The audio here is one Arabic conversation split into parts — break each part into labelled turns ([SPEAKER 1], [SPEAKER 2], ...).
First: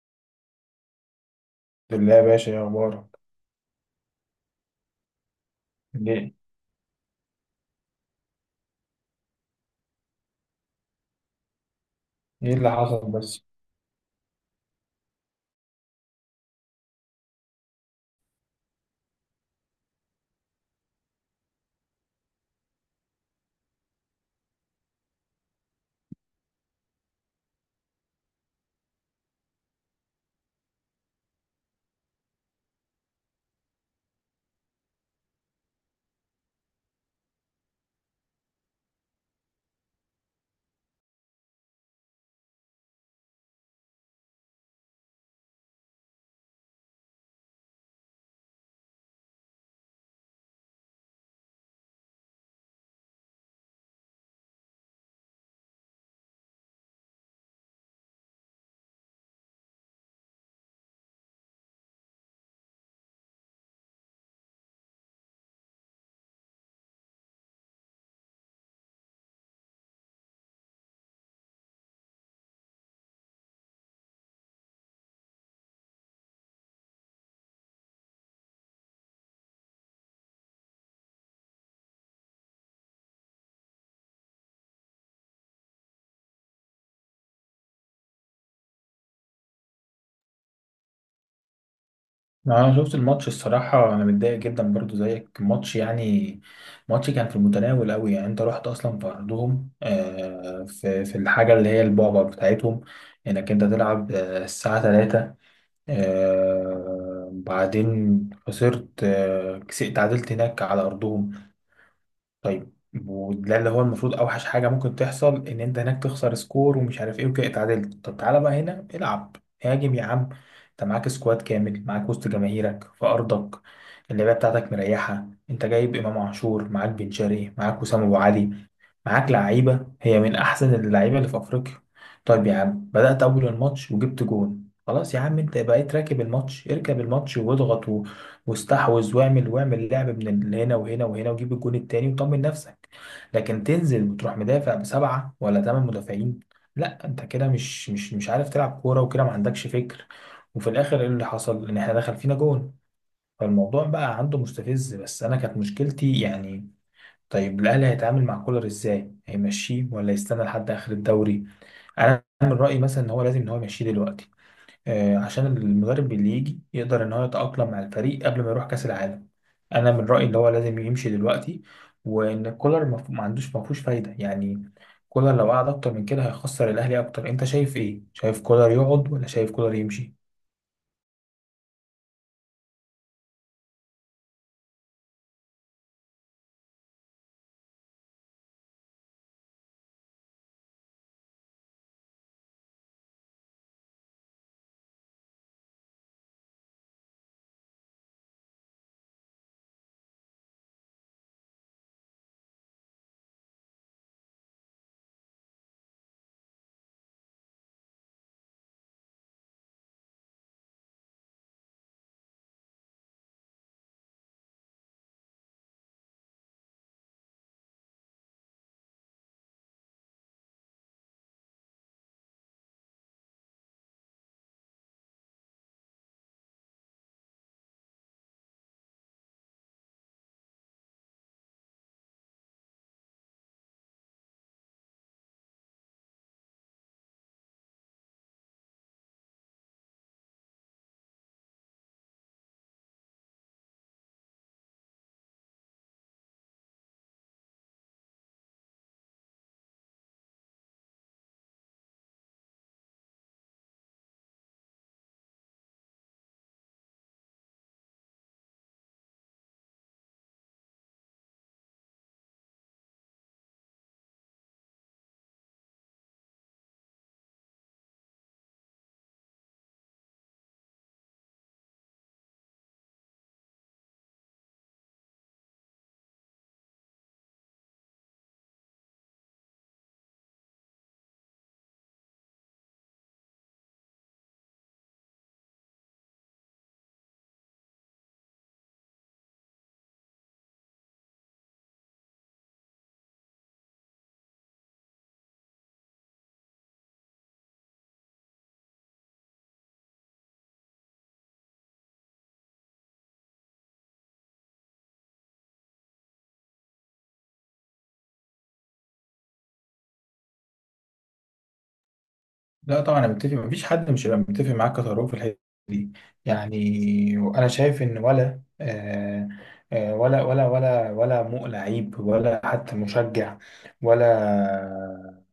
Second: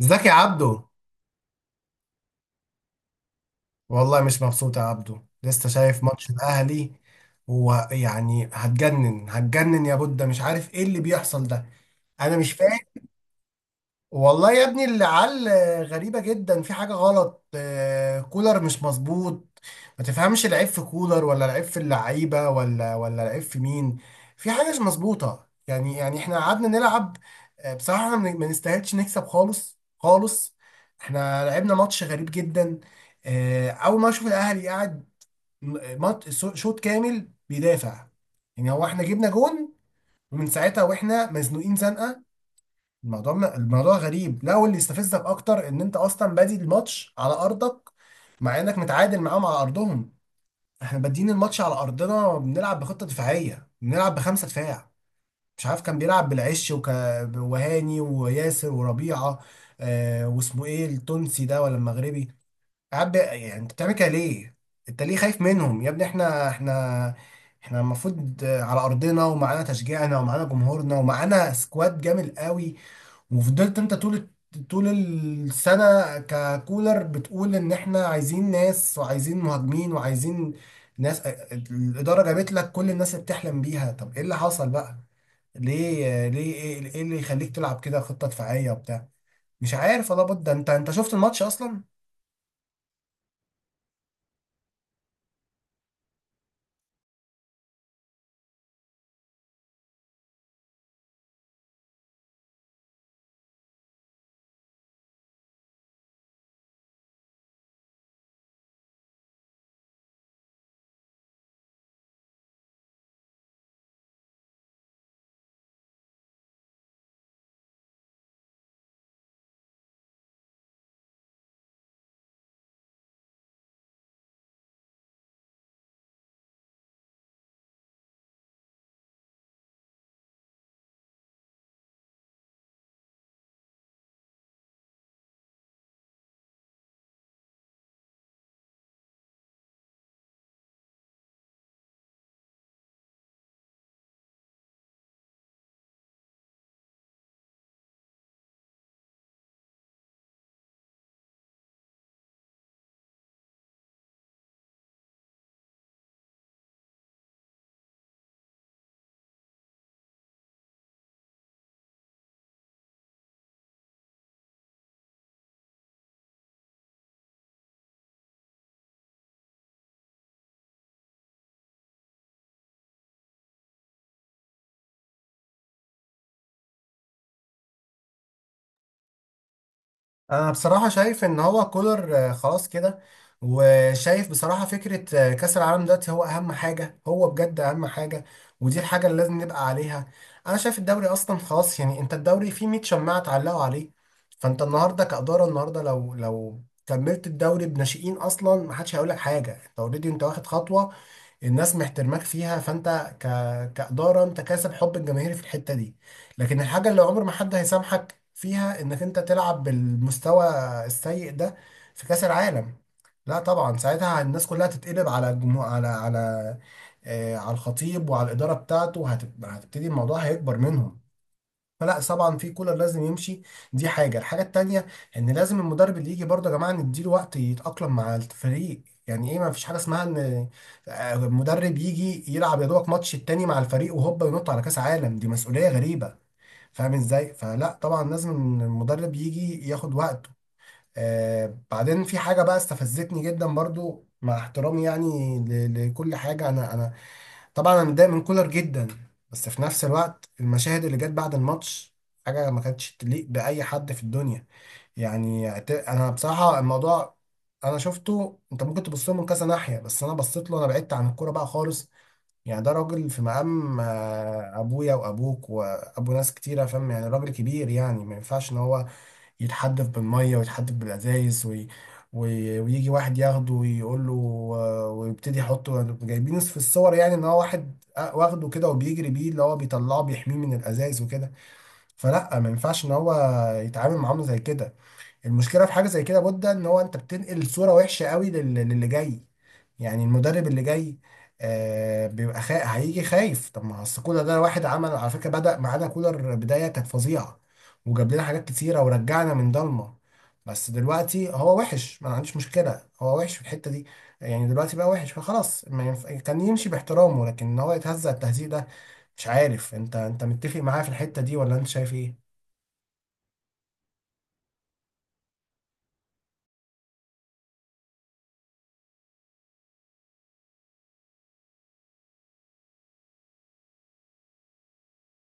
[SPEAKER 1] ازيك يا عبدو؟
[SPEAKER 2] بالله يا باشا، ايه اخبارك؟
[SPEAKER 1] والله مش مبسوط يا عبدو، لسه شايف ماتش
[SPEAKER 2] ليه؟
[SPEAKER 1] الاهلي ويعني هتجنن هتجنن يا بودة، مش عارف ايه اللي بيحصل ده، انا مش
[SPEAKER 2] ايه اللي
[SPEAKER 1] فاهم.
[SPEAKER 2] حصل بس؟
[SPEAKER 1] والله يا ابني العيال غريبة جدا، في حاجة غلط، كولر مش مظبوط. ما تفهمش العيب في كولر ولا العيب في اللعيبه ولا العيب في مين. في حاجه مش مظبوطه، يعني احنا قعدنا نلعب. بصراحه احنا ما نستاهلش نكسب خالص خالص. احنا لعبنا ماتش غريب جدا. اول ما اشوف الاهلي قاعد شوط كامل بيدافع، يعني هو احنا جبنا جون ومن ساعتها واحنا مزنوقين زنقه. الموضوع الموضوع غريب. لا، واللي يستفزك اكتر ان انت اصلا بادي الماتش على ارضك، مع انك متعادل معاهم على ارضهم. احنا بادئين الماتش على ارضنا بنلعب بخطه دفاعيه، بنلعب بخمسه دفاع، مش عارف كان بيلعب بالعش وهاني وياسر وربيعه. واسمه ايه التونسي ده ولا المغربي؟ قاعد يعني انت بتعمل كده ليه؟ انت ليه خايف منهم يا ابني؟ احنا المفروض على ارضنا ومعانا تشجيعنا ومعانا جمهورنا ومعانا سكواد جامد قوي. وفضلت انت طول طول السنة ككولر بتقول ان احنا عايزين ناس وعايزين مهاجمين وعايزين ناس. الإدارة جابت لك كل الناس اللي بتحلم بيها، طب ايه اللي حصل بقى؟ ليه، ايه اللي يخليك تلعب كده خطة دفاعية وبتاع؟ مش عارف والله بود ده، انت شفت الماتش اصلا؟
[SPEAKER 2] انا شفت الماتش، الصراحه انا متضايق جدا برضو زيك. الماتش يعني ماتش كان في المتناول قوي. يعني انت رحت اصلا في ارضهم، في الحاجه اللي هي البعبع بتاعتهم، انك انت تلعب الساعه 3. بعدين خسرت، تعادلت هناك على ارضهم. طيب، وده اللي هو المفروض اوحش حاجه ممكن تحصل، ان انت هناك تخسر سكور ومش عارف ايه وكده اتعادلت. طب تعالى بقى هنا العب، هاجم يا عم. انت معاك سكواد كامل، معاك وسط جماهيرك في ارضك، اللعيبه بتاعتك مريحه، انت جايب امام عاشور، معاك بن شرقي، معاك وسام ابو علي، معاك لعيبه هي من احسن اللعيبه اللي في افريقيا. طيب يا عم، بدات اول الماتش وجبت جون، خلاص يا عم، انت بقيت راكب الماتش. اركب الماتش واضغط واستحوذ واعمل لعب من هنا وهنا وهنا، وجيب الجون التاني وطمن نفسك. لكن تنزل وتروح مدافع بسبعة ولا تمن مدافعين؟ لا، انت كده مش عارف تلعب كورة، وكده ما عندكش فكر. وفي الاخر ايه اللي حصل؟ ان احنا دخل فينا جون. فالموضوع بقى عنده مستفز، بس انا كانت مشكلتي يعني. طيب الاهلي هيتعامل مع كولر ازاي؟ هيمشيه ولا يستنى لحد اخر الدوري؟ انا من رايي مثلا ان هو لازم ان هو يمشيه دلوقتي، عشان المدرب اللي يجي يقدر ان هو يتأقلم مع الفريق قبل ما يروح كأس العالم. انا من رأيي ان هو لازم يمشي دلوقتي، وان كولر ما عندوش، ما فيهوش فايدة يعني. كولر لو قعد اكتر من كده هيخسر الاهلي اكتر. انت شايف ايه؟ شايف كولر يقعد ولا شايف كولر يمشي؟
[SPEAKER 1] انا بصراحه شايف ان هو كولر خلاص كده، وشايف بصراحه فكره كاس العالم دلوقتي هو اهم حاجه، هو بجد اهم حاجه، ودي الحاجه اللي لازم نبقى عليها. انا شايف الدوري اصلا خلاص، يعني انت الدوري فيه 100 شماعه اتعلقوا عليه. فانت النهارده كاداره النهارده لو كملت الدوري بناشئين اصلا ما حدش هيقول لك حاجه، انت اوريدي، انت واخد خطوه، الناس محترماك فيها. فانت ك... كإدارة انت كاسب حب الجماهير في الحتة دي. لكن الحاجة اللي عمر ما حد هيسامحك فيها انك انت تلعب بالمستوى السيء ده في كأس العالم. لا طبعا ساعتها الناس كلها تتقلب على الجمهور، على الخطيب وعلى الإدارة بتاعته، وهتبتدي الموضوع هيكبر منهم. فلا طبعا في كولر لازم يمشي. دي الحاجه التانيه، ان لازم المدرب اللي يجي برضه يا جماعه نديله وقت يتاقلم مع الفريق، يعني ايه ما فيش حاجه اسمها ان مدرب يجي يلعب يا دوبك ماتش التاني مع الفريق وهوبا ينط على كاس عالم، دي مسؤوليه غريبه. فاهم ازاي؟ فلا طبعا لازم المدرب يجي ياخد وقته. بعدين في حاجه بقى استفزتني جدا برضو مع احترامي، يعني لكل حاجه. انا طبعا انا متضايق من كولر جدا، بس في نفس الوقت المشاهد اللي جت بعد الماتش حاجه ما كانتش تليق باي حد في الدنيا. يعني انا بصراحه الموضوع انا شفته، انت ممكن تبص له من كذا ناحيه، بس انا بصيت له، انا بعدت عن الكوره بقى خالص. يعني ده راجل في مقام ابويا وابوك وابو ناس كتيره، فاهم؟ يعني راجل كبير، يعني ما ينفعش ان هو يتحدف بالميه ويتحدف بالازايز ويجي واحد ياخده ويقول له، ويبتدي يحطه، جايبين في الصور يعني ان هو واحد واخده كده وبيجري بيه، اللي هو بيطلعه بيحميه من الازايز وكده. فلا ما ينفعش ان هو يتعامل معامله زي كده. المشكله في حاجه زي كده بودة، ان هو انت بتنقل صوره وحشه قوي للي جاي، يعني المدرب اللي جاي بيبقى هيجي خايف. طب ما اصل كولر ده واحد عمل على فكره، بدأ معانا كولر بدايه كانت فظيعه وجاب لنا حاجات كتيره ورجعنا من ضلمه، بس دلوقتي هو وحش، ما أنا عنديش مشكله هو وحش في الحته دي، يعني دلوقتي بقى وحش فخلاص، ما ينف... كان يمشي باحترامه، لكن ان هو يتهزأ التهزيء ده. مش عارف، انت متفق معايا في الحته دي ولا انت شايف ايه؟
[SPEAKER 2] لا طبعا انا متفق، مفيش حد مش هيبقى متفق معاك يا طارق في الحته دي. يعني انا شايف ان ولا مو لعيب ولا حتى مشجع، ولا،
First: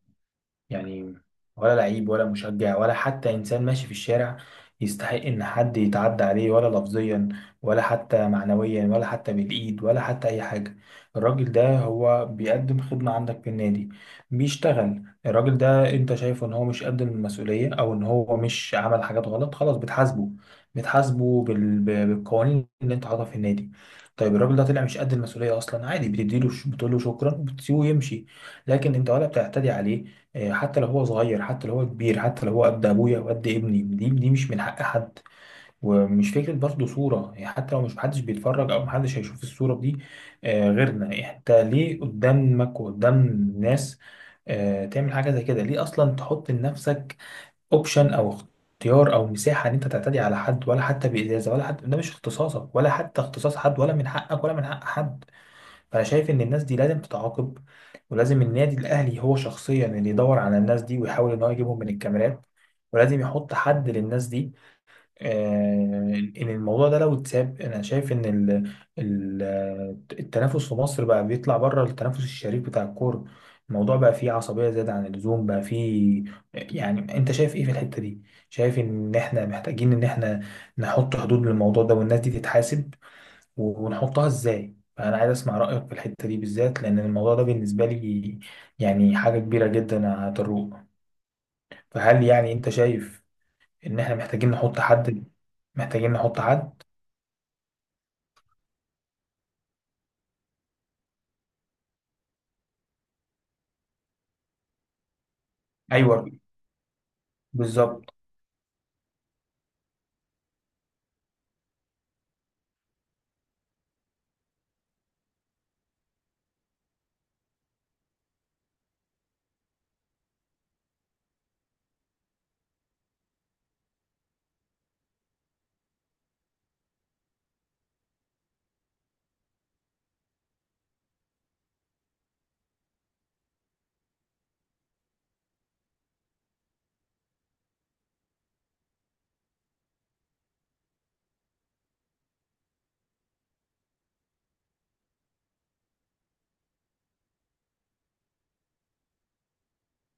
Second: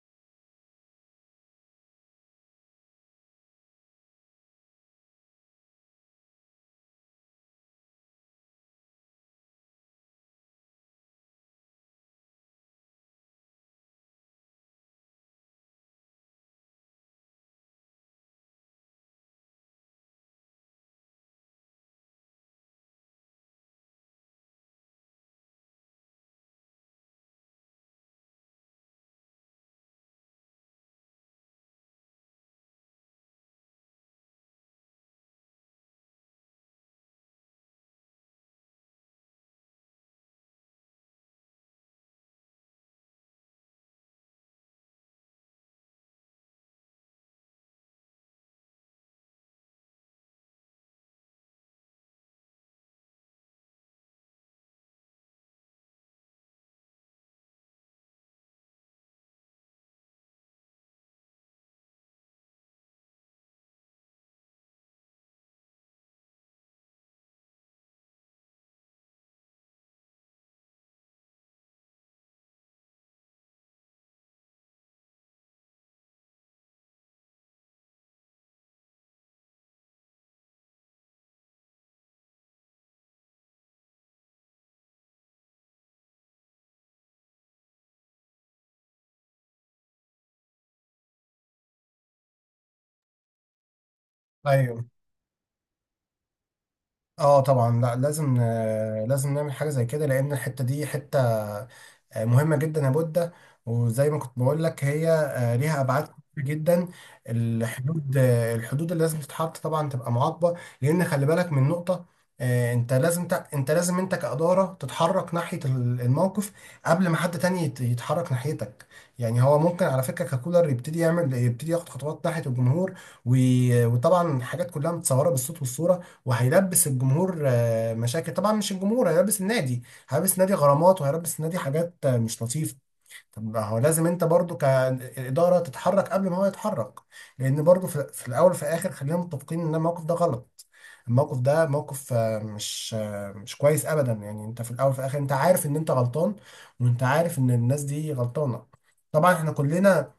[SPEAKER 2] يعني، ولا لعيب ولا مشجع ولا حتى إنسان ماشي في الشارع يستحق إن حد يتعدى عليه، ولا لفظيا ولا حتى معنويا ولا حتى بالإيد ولا حتى أي حاجة. الراجل ده هو بيقدم خدمة عندك في النادي، بيشتغل. الراجل ده أنت شايفه إن هو مش قد المسؤولية أو إن هو مش عمل حاجات غلط، خلاص بتحاسبه. بالقوانين اللي أنت حاططها في النادي. طيب الراجل ده طلع مش قد المسؤولية أصلا، عادي، بتديله بتقول له شكرا وبتسيبه يمشي. لكن أنت ولا بتعتدي عليه. حتى لو هو صغير، حتى لو هو كبير، حتى لو هو قد ابويا وقد ابني، دي مش من حق حد. ومش فكره برضه صوره يعني، حتى لو مش محدش بيتفرج او محدش هيشوف الصوره دي غيرنا. يعني انت ليه قدامك وقدام الناس تعمل حاجه زي كده؟ ليه اصلا تحط لنفسك اوبشن او اختيار او مساحه ان انت تعتدي على حد، ولا حتى بازازه، ولا حتى، ده مش اختصاصك ولا حتى اختصاص حد، ولا من حقك ولا من حق حد. فانا شايف ان الناس دي لازم تتعاقب، ولازم النادي الاهلي هو شخصيا اللي يدور على الناس دي ويحاول ان هو يجيبهم من الكاميرات، ولازم يحط حد للناس دي. آه، ان الموضوع ده لو اتساب، انا شايف ان ال- التنافس في مصر بقى بيطلع بره التنافس الشريف بتاع الكوره. الموضوع بقى فيه عصبيه زياده عن اللزوم، بقى فيه، يعني. انت شايف ايه في الحته دي؟ شايف ان احنا محتاجين ان احنا نحط حدود للموضوع ده والناس دي تتحاسب؟ ونحطها ازاي؟ فانا عايز اسمع رايك في الحته دي بالذات، لان الموضوع ده بالنسبه لي يعني حاجه كبيره جدا، هتروق. فهل يعني انت شايف ان احنا محتاجين نحط
[SPEAKER 1] ايوه.
[SPEAKER 2] حد؟ محتاجين نحط حد؟
[SPEAKER 1] اه طبعا، لا لازم، لازم نعمل حاجه زي كده، لان الحته دي حته مهمة جدا يا بودة. وزي ما كنت بقول لك هي ليها أبعاد
[SPEAKER 2] ايوه،
[SPEAKER 1] كتير جدا.
[SPEAKER 2] بالظبط.
[SPEAKER 1] الحدود اللي لازم تتحط طبعا تبقى معاقبة. لأن خلي بالك من نقطة، أنت لازم أنت لازم أنت كإدارة تتحرك ناحية الموقف قبل ما حد تاني يتحرك ناحيتك. يعني هو ممكن على فكرة ككولر يبتدي ياخد خطوات ناحية الجمهور، وطبعا حاجات كلها متصورة بالصوت والصورة، وهيلبس الجمهور مشاكل، طبعا مش الجمهور، هيلبس النادي، هيلبس النادي غرامات، وهيلبس النادي حاجات مش لطيفه. طب ما هو لازم انت برضو كاداره تتحرك قبل ما هو يتحرك، لان برضو في الاول وفي الاخر خلينا متفقين ان الموقف ده غلط. الموقف ده موقف مش كويس ابدا، يعني انت في الاول وفي الاخر انت عارف ان انت غلطان، وانت عارف ان الناس دي غلطانه. طبعا احنا كلنا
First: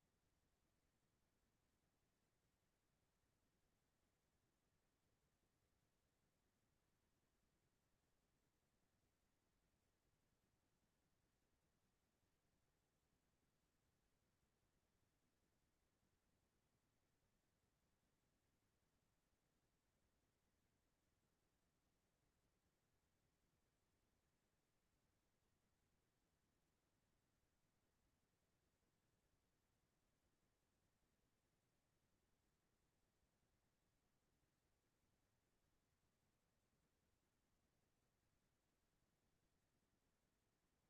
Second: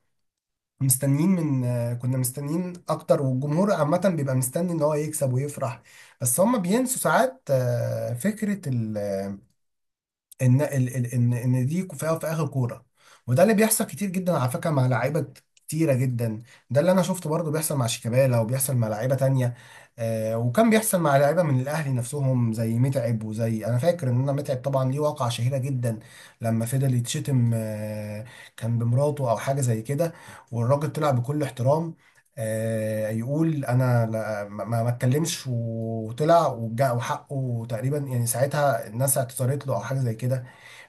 [SPEAKER 1] مستنيين من آه، كنا مستنيين اكتر، والجمهور عامه بيبقى مستني ان هو يكسب ويفرح، بس هم بينسوا ساعات فكره ان ان دي فيها في اخر كوره. وده اللي بيحصل كتير جدا على فكره، مع لعيبه كتيره جدا. ده اللي انا شفته برضو بيحصل مع شيكابالا، وبيحصل مع لعيبه تانية، وكان بيحصل مع لعيبه من الاهلي نفسهم زي متعب، وزي، انا فاكر ان انا، متعب طبعا ليه واقعه شهيره جدا لما فضل يتشتم، كان بمراته او حاجه زي كده، والراجل طلع بكل احترام، يقول انا ما اتكلمش، وطلع وحقه تقريبا، يعني ساعتها الناس اعتذرت له او حاجه زي كده.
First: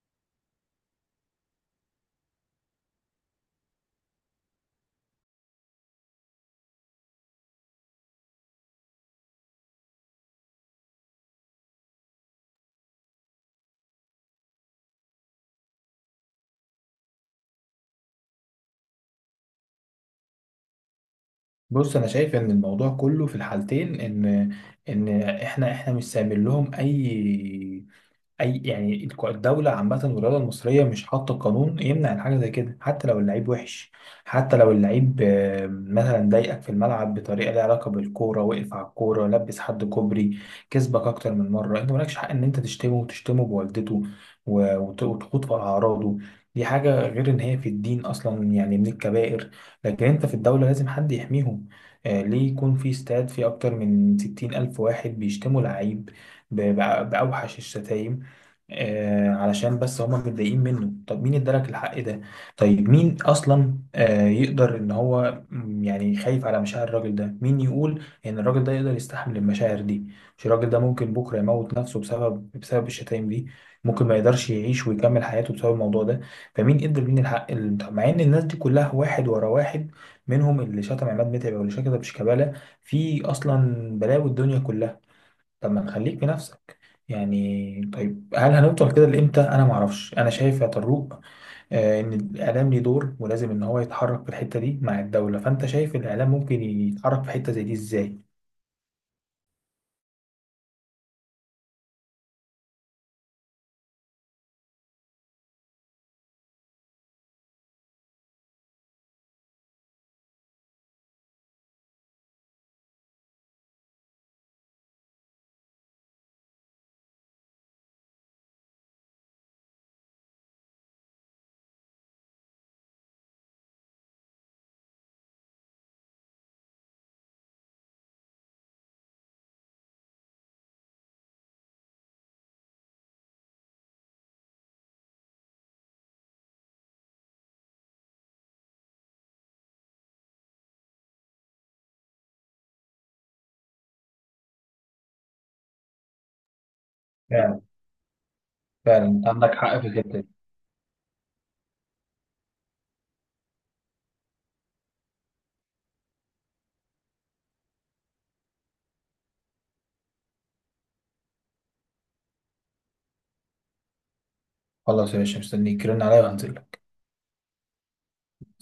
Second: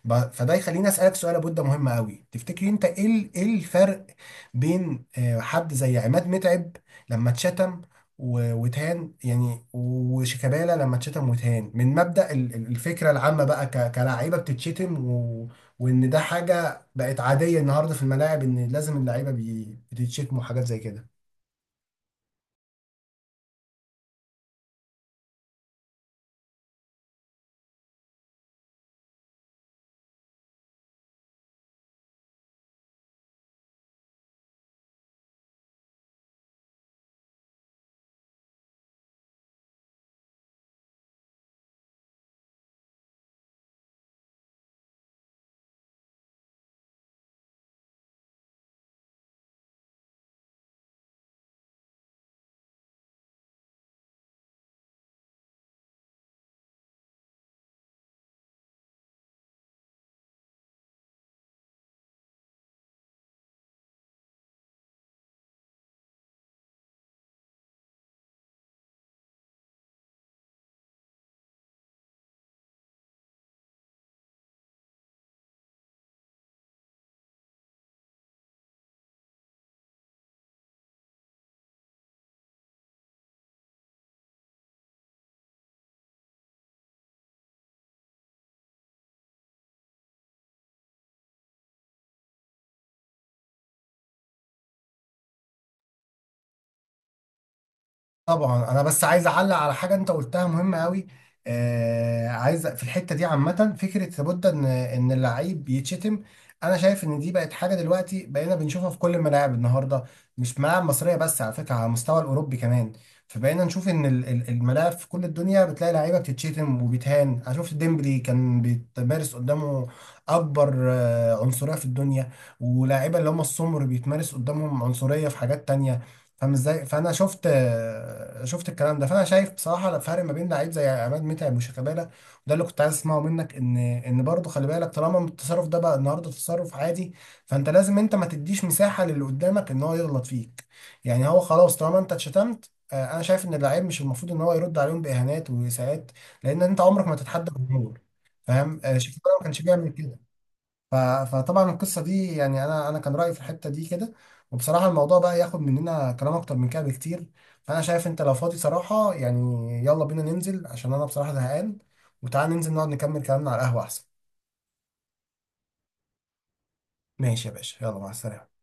[SPEAKER 1] فده يخليني اسالك سؤال، ابو، ده مهم قوي، تفتكري انت ايه ايه الفرق بين حد زي عماد متعب لما اتشتم واتهان يعني، وشيكابالا لما اتشتم واتهان، من مبدأ الفكره العامه بقى، كلاعيبه بتتشتم وان ده حاجه بقت عاديه النهارده في الملاعب، ان لازم اللعيبه بتتشتم وحاجات زي كده؟
[SPEAKER 2] بص، انا شايف ان الموضوع كله في الحالتين، ان ان احنا مش سامين لهم، اي، اي يعني الدوله عامه والرياضه المصريه مش حاطه قانون يمنع عن حاجه زي كده. حتى لو اللعيب وحش، حتى لو اللعيب مثلا ضايقك في الملعب بطريقه ليها علاقه بالكوره، وقف على الكوره، لبس حد كوبري، كسبك اكتر من مره، انت مالكش حق ان انت تشتمه وتشتمه بوالدته، و وتخوض في اعراضه. دي حاجه، غير ان هي في الدين اصلا يعني من الكبائر. لكن انت في الدوله لازم حد يحميهم. ليه يكون في استاد فيه اكتر من 60 الف واحد بيشتموا لعيب بأوحش الشتايم علشان بس هما متضايقين منه؟ طب مين ادالك الحق ده؟ طيب مين اصلا يقدر ان هو، يعني، خايف على مشاعر الراجل ده؟ مين يقول ان الراجل ده يقدر يستحمل المشاعر دي؟ مش الراجل ده ممكن بكره يموت نفسه بسبب الشتايم دي؟ ممكن ما يقدرش يعيش ويكمل حياته بسبب الموضوع ده. فمين ادى مين الحق؟ طب مع ان الناس دي كلها واحد ورا واحد، منهم اللي شتم عماد متعب واللي شتم شيكابالا، في اصلا بلاوي الدنيا كلها. طب ما نخليك في نفسك يعني. طيب هل هنفضل كده لامتى؟ انا ما اعرفش. انا شايف يا طروق ان الاعلام ليه دور ولازم ان هو يتحرك في الحته دي مع الدوله. فانت شايف الاعلام ممكن يتحرك في حته زي دي ازاي؟
[SPEAKER 1] طبعا انا بس عايز اعلق على حاجه انت قلتها مهمه قوي. عايز في الحته دي عامه فكره لابد ان اللعيب يتشتم. انا شايف ان دي بقت حاجه دلوقتي بقينا بنشوفها في كل الملاعب النهارده، مش ملاعب مصريه بس على فكره، على المستوى الاوروبي كمان. فبقينا نشوف ان الملاعب في كل الدنيا بتلاقي لعيبه بتتشتم وبيتهان. انا شفت ديمبلي كان بيتمارس قدامه اكبر عنصريه في الدنيا، ولاعيبه اللي هم السمر بيتمارس قدامهم عنصريه في حاجات تانية. فاهم ازاي؟ فانا شفت الكلام ده، فانا شايف بصراحه الفرق ما بين لعيب زي عماد متعب وشيكابالا، وده اللي كنت عايز اسمعه منك. ان برضه خلي بالك، طالما التصرف ده بقى النهارده تصرف عادي، فانت لازم انت ما تديش مساحه للي قدامك ان هو يغلط فيك. يعني هو خلاص طالما انت اتشتمت، انا شايف ان اللعيب مش المفروض ان هو يرد عليهم باهانات واساءات، لان انت عمرك ما تتحدى
[SPEAKER 2] فعلا.
[SPEAKER 1] الجمهور. فاهم؟
[SPEAKER 2] فعلا
[SPEAKER 1] شيكابالا ما
[SPEAKER 2] عندك
[SPEAKER 1] كانش
[SPEAKER 2] حق في
[SPEAKER 1] بيعمل
[SPEAKER 2] الحته دي.
[SPEAKER 1] كده. ف- فطبعا القصه دي يعني انا كان رايي في الحته دي كده، وبصراحه الموضوع بقى ياخد مننا كلام اكتر من كده بكتير. فانا شايف انت لو فاضي صراحه، يعني يلا بينا ننزل عشان انا بصراحه زهقان، وتعال ننزل نقعد نكمل كلامنا على القهوه احسن.
[SPEAKER 2] خلاص يا باشا، مستنيك، رن عليا وهنزل لك.
[SPEAKER 1] ماشي يا باشا، يلا مع السلامه.